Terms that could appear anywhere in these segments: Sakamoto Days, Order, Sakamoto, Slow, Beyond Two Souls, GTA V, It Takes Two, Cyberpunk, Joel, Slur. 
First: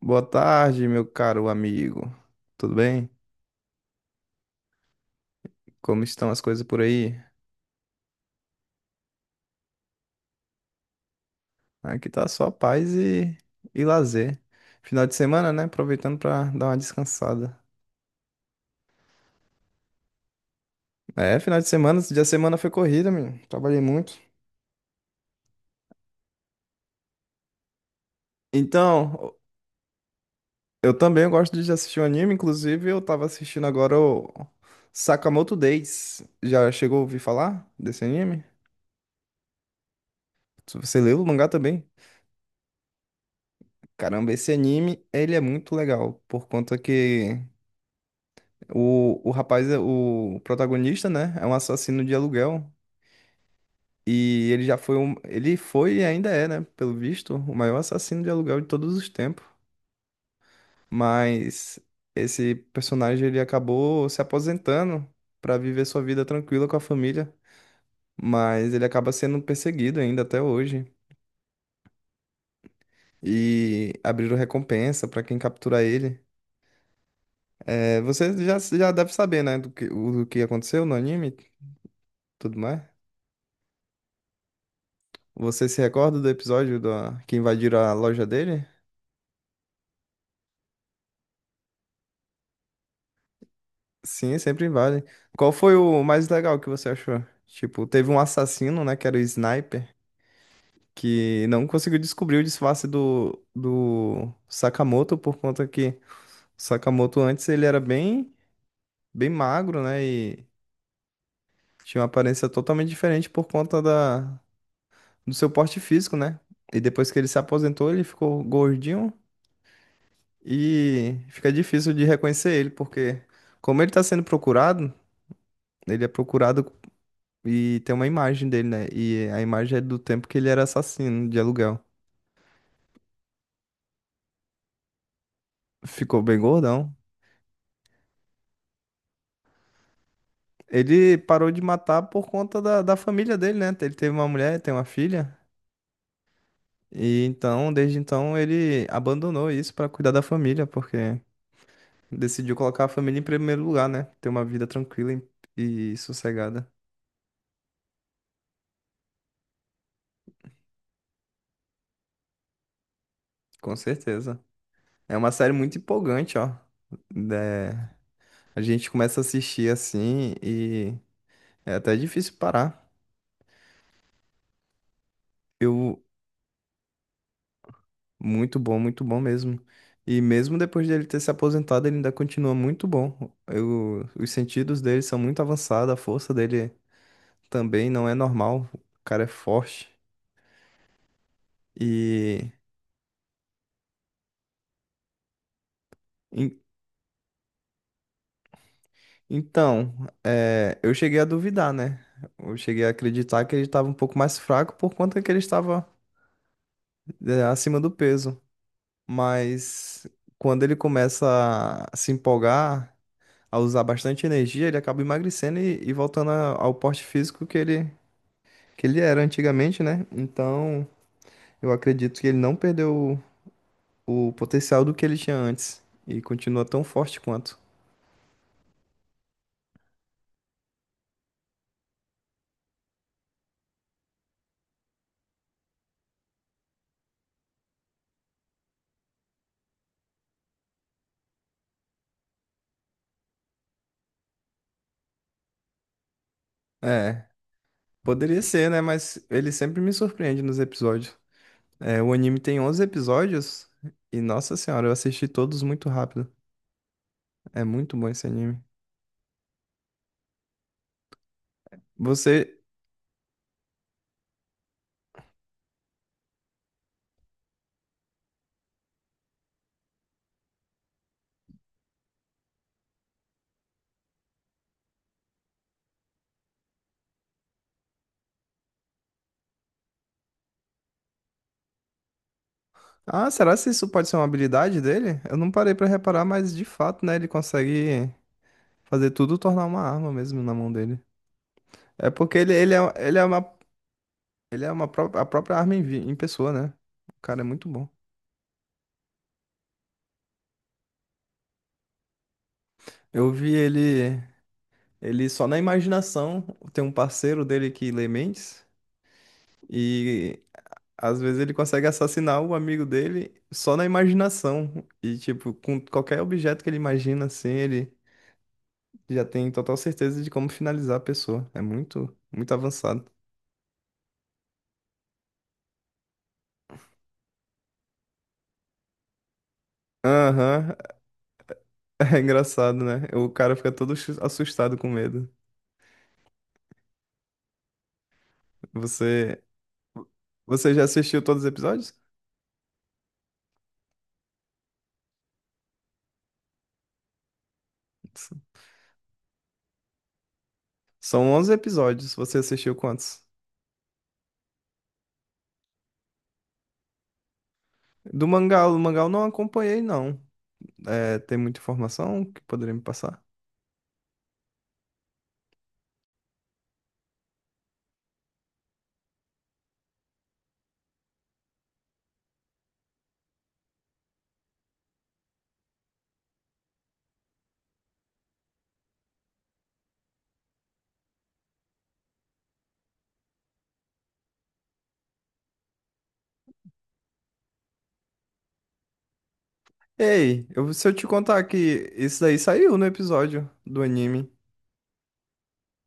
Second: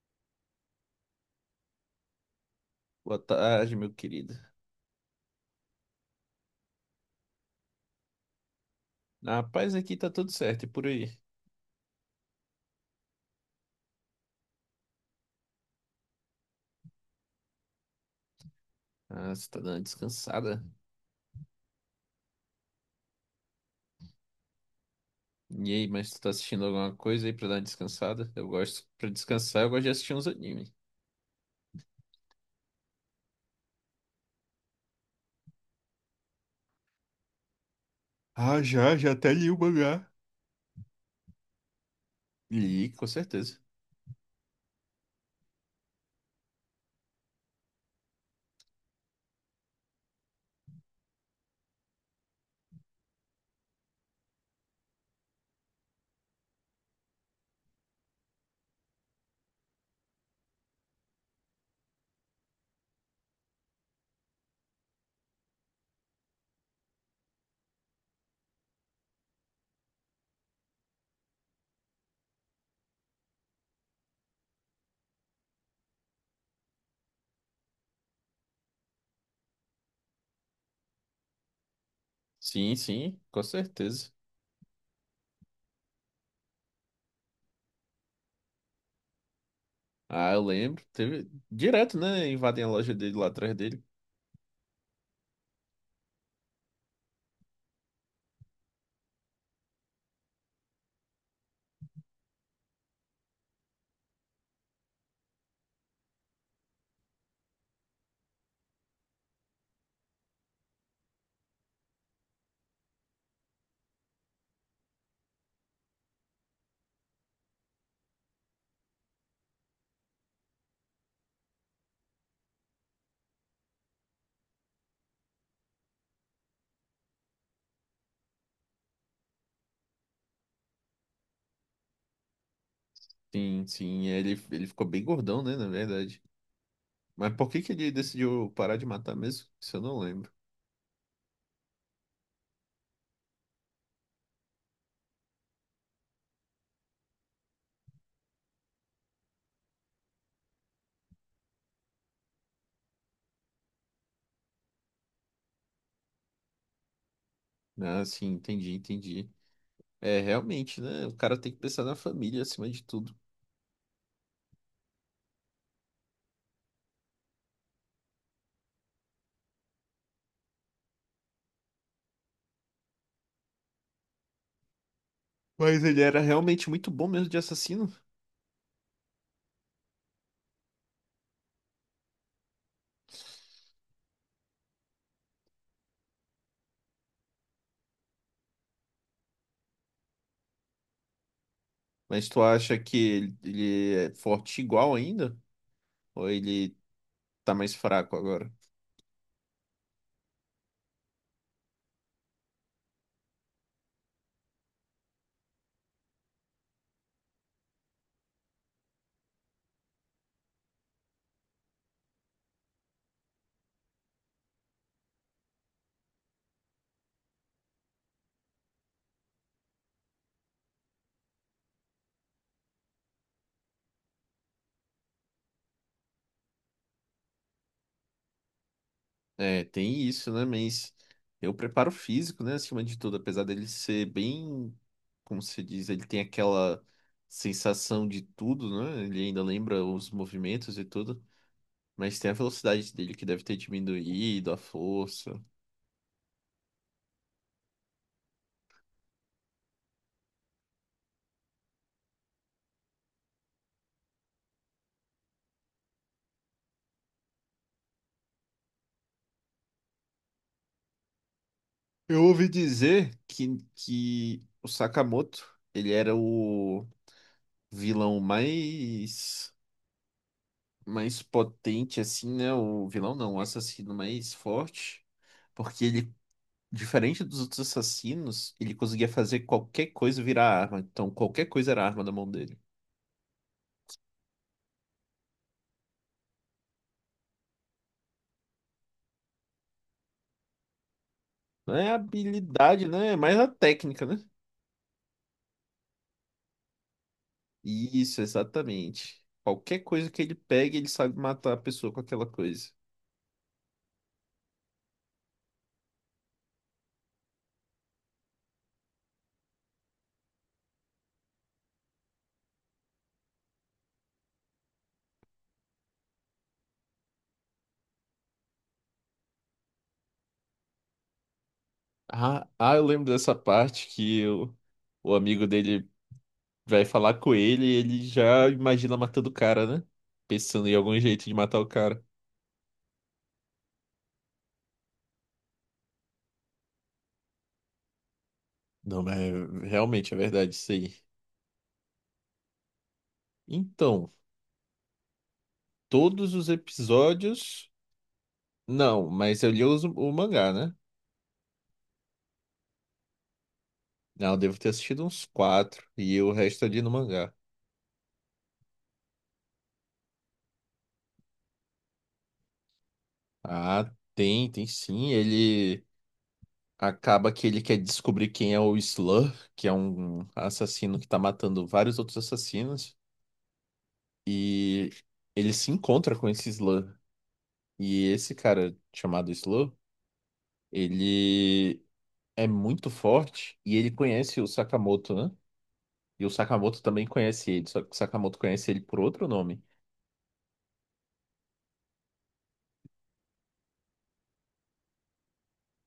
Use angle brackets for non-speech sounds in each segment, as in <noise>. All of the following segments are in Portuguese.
Boa tarde, meu caro amigo. Tudo bem? Boa tarde, meu querido. Como estão as coisas por aí? Na paz aqui tá tudo certo, e por aí? Aqui tá só paz e lazer. Final de semana, né? Aproveitando pra dar uma descansada. Ah, você tá dando uma descansada? É, final de semana, esse dia de semana foi corrida, menino. Trabalhei muito. E aí, mas tu tá assistindo alguma coisa aí pra dar uma descansada? Eu gosto, pra Então, descansar, eu gosto de assistir uns animes. eu também gosto de assistir um anime, inclusive eu tava assistindo agora o Sakamoto Days. Já chegou a ouvir falar desse anime? Você leu o mangá também? Li, com certeza. Caramba, esse anime, ele é muito legal, por conta que o rapaz, o protagonista, né, é um assassino de aluguel. E ele já foi um. Ele foi e ainda é, né, pelo visto, o maior assassino de aluguel de todos os tempos. Mas esse personagem ele acabou se aposentando para viver sua vida tranquila com a família. Mas ele acaba sendo perseguido ainda até hoje. E abriram recompensa para quem capturar ele. É, você já deve saber, né, do que aconteceu no anime, tudo Sim, mais. sim, com certeza. Você se recorda do episódio da que invadiram a loja dele? Ah, eu lembro, teve... Direto, né, invadem a loja dele lá atrás dele. Sim, sempre invadem. Qual foi o mais legal que você achou? Tipo, teve um assassino, né, que era o Sniper, que não conseguiu descobrir o disfarce do Sakamoto por conta que o Sakamoto antes ele era bem, bem magro, né, e tinha uma aparência totalmente diferente por conta da do seu porte físico, né? E depois que ele se aposentou, ele ficou gordinho. E fica difícil de reconhecer ele, porque como ele está sendo procurado, ele é procurado e tem uma imagem dele, né? E a imagem é do tempo que ele era assassino de aluguel. Sim, sim, ele ficou bem gordão, né, na verdade. Ficou bem gordão. Mas por que que ele decidiu parar de matar mesmo? Isso eu não lembro. Ele parou de matar por conta da família dele, né? Ele teve uma mulher, tem uma filha. E então, desde então, ele abandonou isso para cuidar da família, porque decidiu colocar a família em primeiro lugar, né? Ter uma vida tranquila e sossegada. Ah, sim, entendi, entendi. É, realmente, né? O cara tem que pensar na família acima de tudo. Com certeza. É uma série muito empolgante, ó. Né? A gente começa a assistir assim e é até difícil parar. Mas ele Eu, era realmente muito bom mesmo de assassino. Muito bom mesmo. E mesmo depois dele ter se aposentado, ele ainda continua muito bom. Eu, os sentidos dele são muito avançados, a força dele também não é normal. O cara é forte. Mas tu E acha que ele é forte igual ainda? Ou en- ele tá mais fraco agora? então, é, eu cheguei a duvidar, né? Eu cheguei a acreditar que ele estava um pouco mais fraco por conta que ele estava é, acima do peso. Mas quando ele começa a se empolgar, a usar bastante energia, ele acaba emagrecendo e voltando ao porte físico que que ele era antigamente, né? Então, eu acredito que ele não perdeu o potencial do que ele tinha antes e continua tão forte quanto. É, tem isso, né? Mas eu preparo físico, né? Acima de tudo, apesar dele ser bem, como se diz, ele tem aquela sensação de tudo, né? Ele ainda lembra os movimentos e tudo. Mas tem a velocidade dele que deve ter diminuído, a força. É, poderia ser, né? Mas ele sempre me surpreende nos episódios. É, o anime tem 11 episódios e, nossa senhora, eu assisti todos muito rápido. É muito bom esse anime. Eu ouvi Você, dizer que o Sakamoto, ele era o vilão mais potente assim, né? O vilão não, o assassino mais forte, porque ele diferente dos outros assassinos, ele conseguia fazer qualquer coisa virar arma. Então qualquer coisa era arma na mão dele. ah, será que isso pode ser uma habilidade dele? Eu não parei pra reparar, mas de fato, né, ele consegue fazer tudo tornar uma arma mesmo na mão dele. Não é a É porque habilidade, né? É mais a técnica, né? ele é uma a própria arma em, em pessoa, né? O cara é muito bom. Isso, exatamente. Qualquer coisa que ele pegue, ele sabe matar a pessoa com aquela coisa. Eu vi ele, ele só na imaginação, tem um parceiro dele que lê mentes, e às vezes ele consegue assassinar o amigo dele só na imaginação. E tipo, com qualquer objeto que ele imagina, assim, ele já tem total certeza de como finalizar a pessoa. É muito, Ah, muito ah, eu lembro avançado. dessa parte que o amigo dele vai falar com ele e ele já imagina matando o cara, né? Pensando Aham. em algum jeito de matar o <laughs> cara. É engraçado, né? O cara fica todo assustado com medo. Não, mas Você, realmente é verdade isso você já aí. assistiu todos os episódios? Então, todos os episódios. S- Não, mas eu li o mangá, né? São 11 episódios. Você assistiu quantos? Não, eu devo ter assistido uns quatro e o resto ali no mangá. Do mangá, o mangá eu não acompanhei, não. É, tem muita informação que poderia me passar? Ah, tem, tem sim. Ele acaba que ele quer descobrir quem é o Slur, que é um assassino que tá matando vários outros assassinos. E ele se encontra com esse Slur. E esse cara chamado Slow, ele é muito forte e ele conhece o Sakamoto, né? E o Sakamoto também conhece ele, só que o Sakamoto conhece ele por outro nome. Ei, eu, se eu te contar que isso daí saiu no episódio do anime,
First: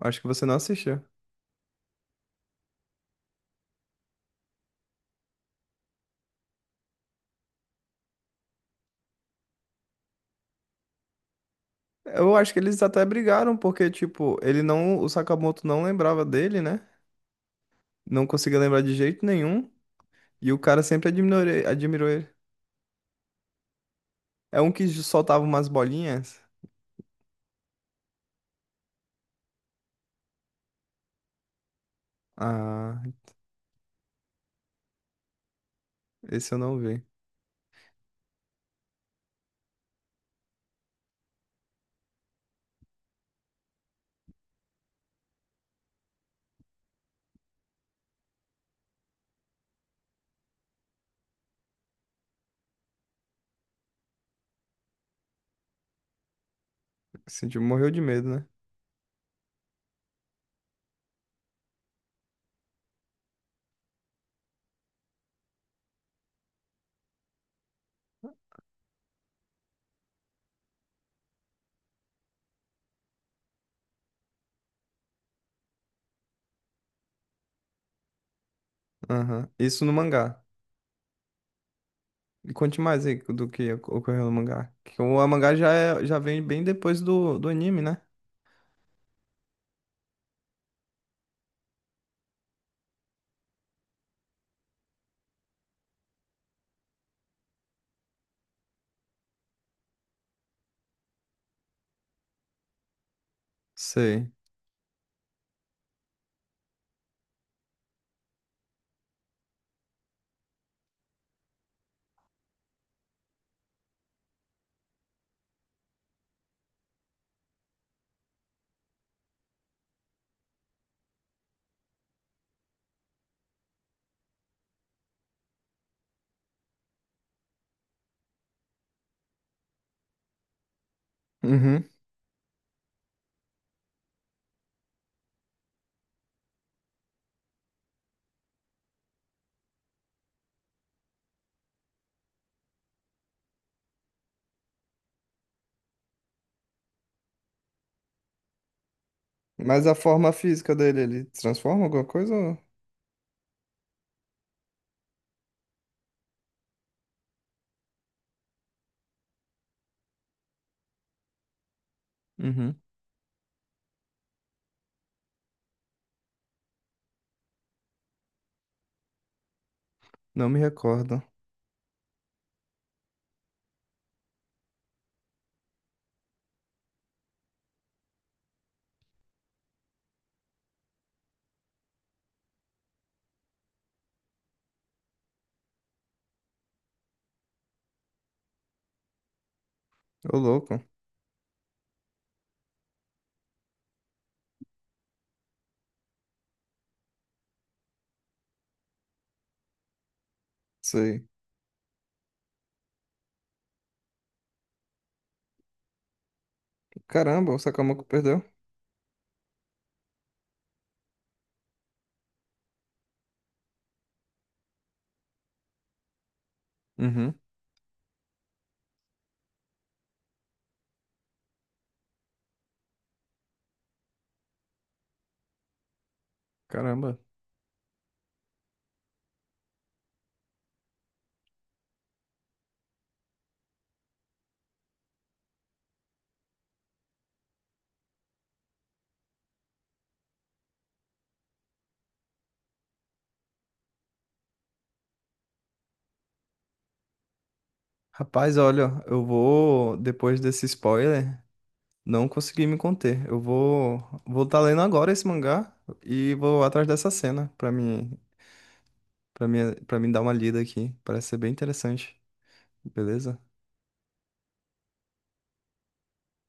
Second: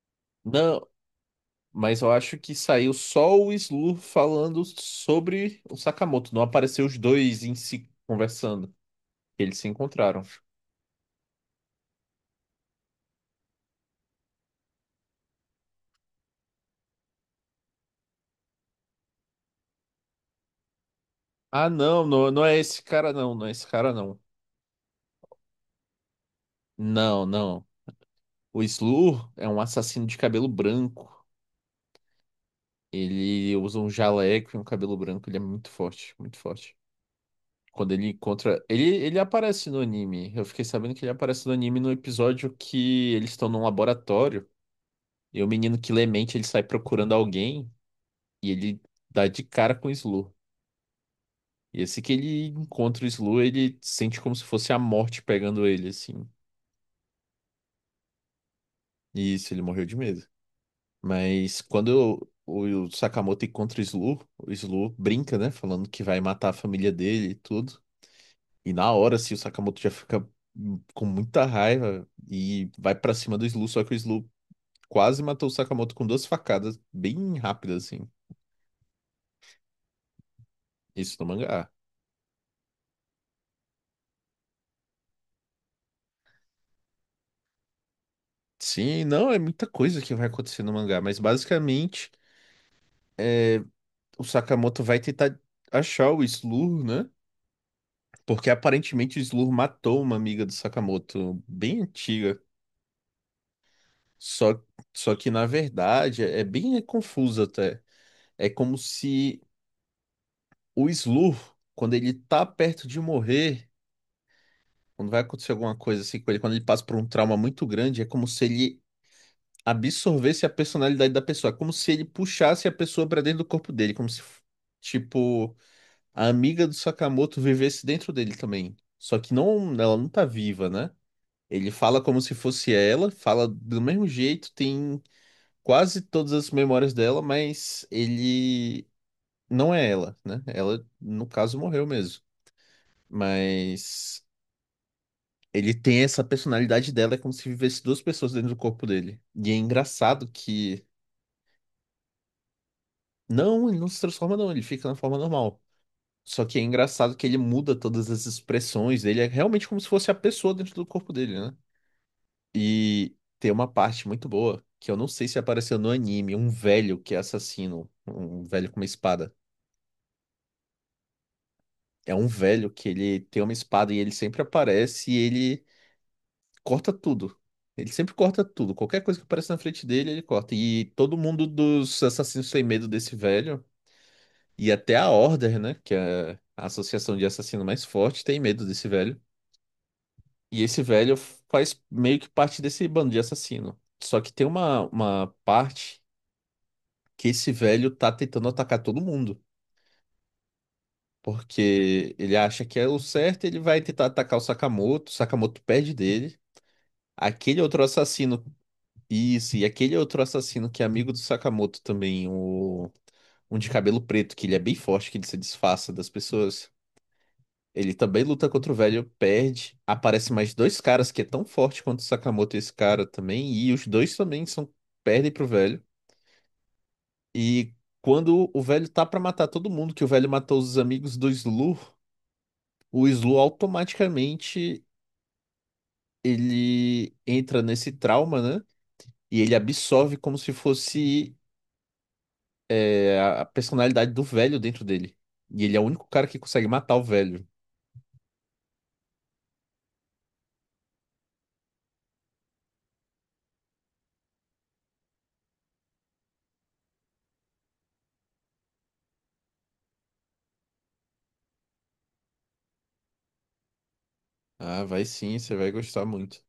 acho que você não Não, assistiu. mas eu acho que saiu só o Slow falando sobre o Sakamoto, não apareceu os dois em si conversando. Eles se encontraram. Eu acho que eles até brigaram, porque, tipo, ele não. O Sakamoto não lembrava dele, né? Não conseguia lembrar de jeito nenhum. E o cara sempre admirou, Ah, não, admirou ele. não, não é esse cara não, não é esse cara não. É um que soltava umas bolinhas. Não, não. O Slur é um assassino de cabelo branco. Ah, Ele usa um jaleco e um cabelo branco. Ele é muito forte, muito esse eu forte. não vi. Quando ele encontra. Ele aparece no anime. Eu fiquei sabendo que ele aparece no anime no episódio que eles estão num laboratório. E o menino que lê mente, ele sai procurando alguém. E ele dá de cara com o Slu. E assim que ele encontra o Slu, ele sente como se fosse a morte pegando ele, assim. Assim, tipo, morreu de medo, né? E isso, ele morreu de medo. Mas quando o Sakamoto encontra o Slu brinca, né? Falando que vai matar a família dele e tudo. E na hora, assim, o Sakamoto já fica com muita raiva e vai pra cima do Slu, só que o Slu quase matou o Sakamoto com duas facadas bem rápidas, assim. Aham. Isso no mangá. Isso no mangá. E conte mais aí do que ocorreu no mangá. Que o mangá já, já vem bem depois do anime, né? Sim, não, é muita coisa que vai acontecer no mangá, mas basicamente o Sakamoto vai tentar achar o Slur, né? Porque aparentemente o Slur matou uma amiga do Sakamoto, bem antiga. Sei. Só, só que na verdade é bem confuso até. É como se o Slur, quando ele tá perto de morrer. Quando vai acontecer alguma coisa assim com ele, quando ele passa por um trauma muito grande, é como se ele absorvesse a personalidade da pessoa. É como se ele puxasse a pessoa pra dentro do corpo dele. Como se, tipo, a amiga do Sakamoto vivesse dentro dele também. Só que não, ela não tá viva, né? Ele Uhum. fala como se fosse ela, fala do mesmo jeito, tem quase todas as memórias dela, mas ele não é ela, né? Ela, no caso, morreu mesmo. Mas. Ele tem essa personalidade dela, é como se vivesse duas pessoas dentro do corpo dele. E é Mas a engraçado forma física que. dele, ele transforma alguma coisa? Ou... Não, ele não se transforma, não, ele fica na forma normal. Só que é engraçado que ele muda todas as expressões dele, é realmente como se fosse a pessoa dentro do corpo dele, né? Uhum. E tem uma parte muito boa, que eu não sei se apareceu no anime, um velho que é assassino, um velho com uma espada. Não me recordo. É um velho que ele tem uma espada e ele sempre aparece e ele corta tudo. Ele sempre corta tudo. Qualquer coisa que aparece na frente dele, ele corta. E todo mundo dos assassinos tem medo desse velho. E até a Order, né? Que é a associação de assassino mais forte, tem medo desse velho. Ô, E louco. esse velho faz meio que parte desse bando de assassino. Só que tem uma parte que esse velho tá tentando atacar todo mundo. Sei. Porque ele acha que é o certo, ele vai tentar atacar o Sakamoto. O Sakamoto perde dele. Caramba, o Aquele outro Sakamoto perdeu. assassino. Isso, e aquele outro assassino que é amigo do Sakamoto também, o... um de cabelo preto, que ele é bem forte, que ele se disfarça das pessoas. Uhum, Ele também luta contra o velho, perde. Aparece mais dois caras que é tão forte quanto o Sakamoto e esse cara também, e os dois também são perdem pro velho. caramba. E quando o velho tá pra matar todo mundo, que o velho matou os amigos do Slu, o Slu automaticamente ele entra nesse trauma, né? E ele absorve como se fosse a personalidade do velho dentro dele. E ele é o único cara que consegue matar o velho. Rapaz, olha, eu vou, depois desse spoiler, não consegui me conter. Eu vou, vou estar lendo agora esse mangá e vou atrás dessa cena pra mim, para mim dar uma lida aqui. Parece ser bem interessante. Beleza? Ah, vai sim, você vai gostar muito.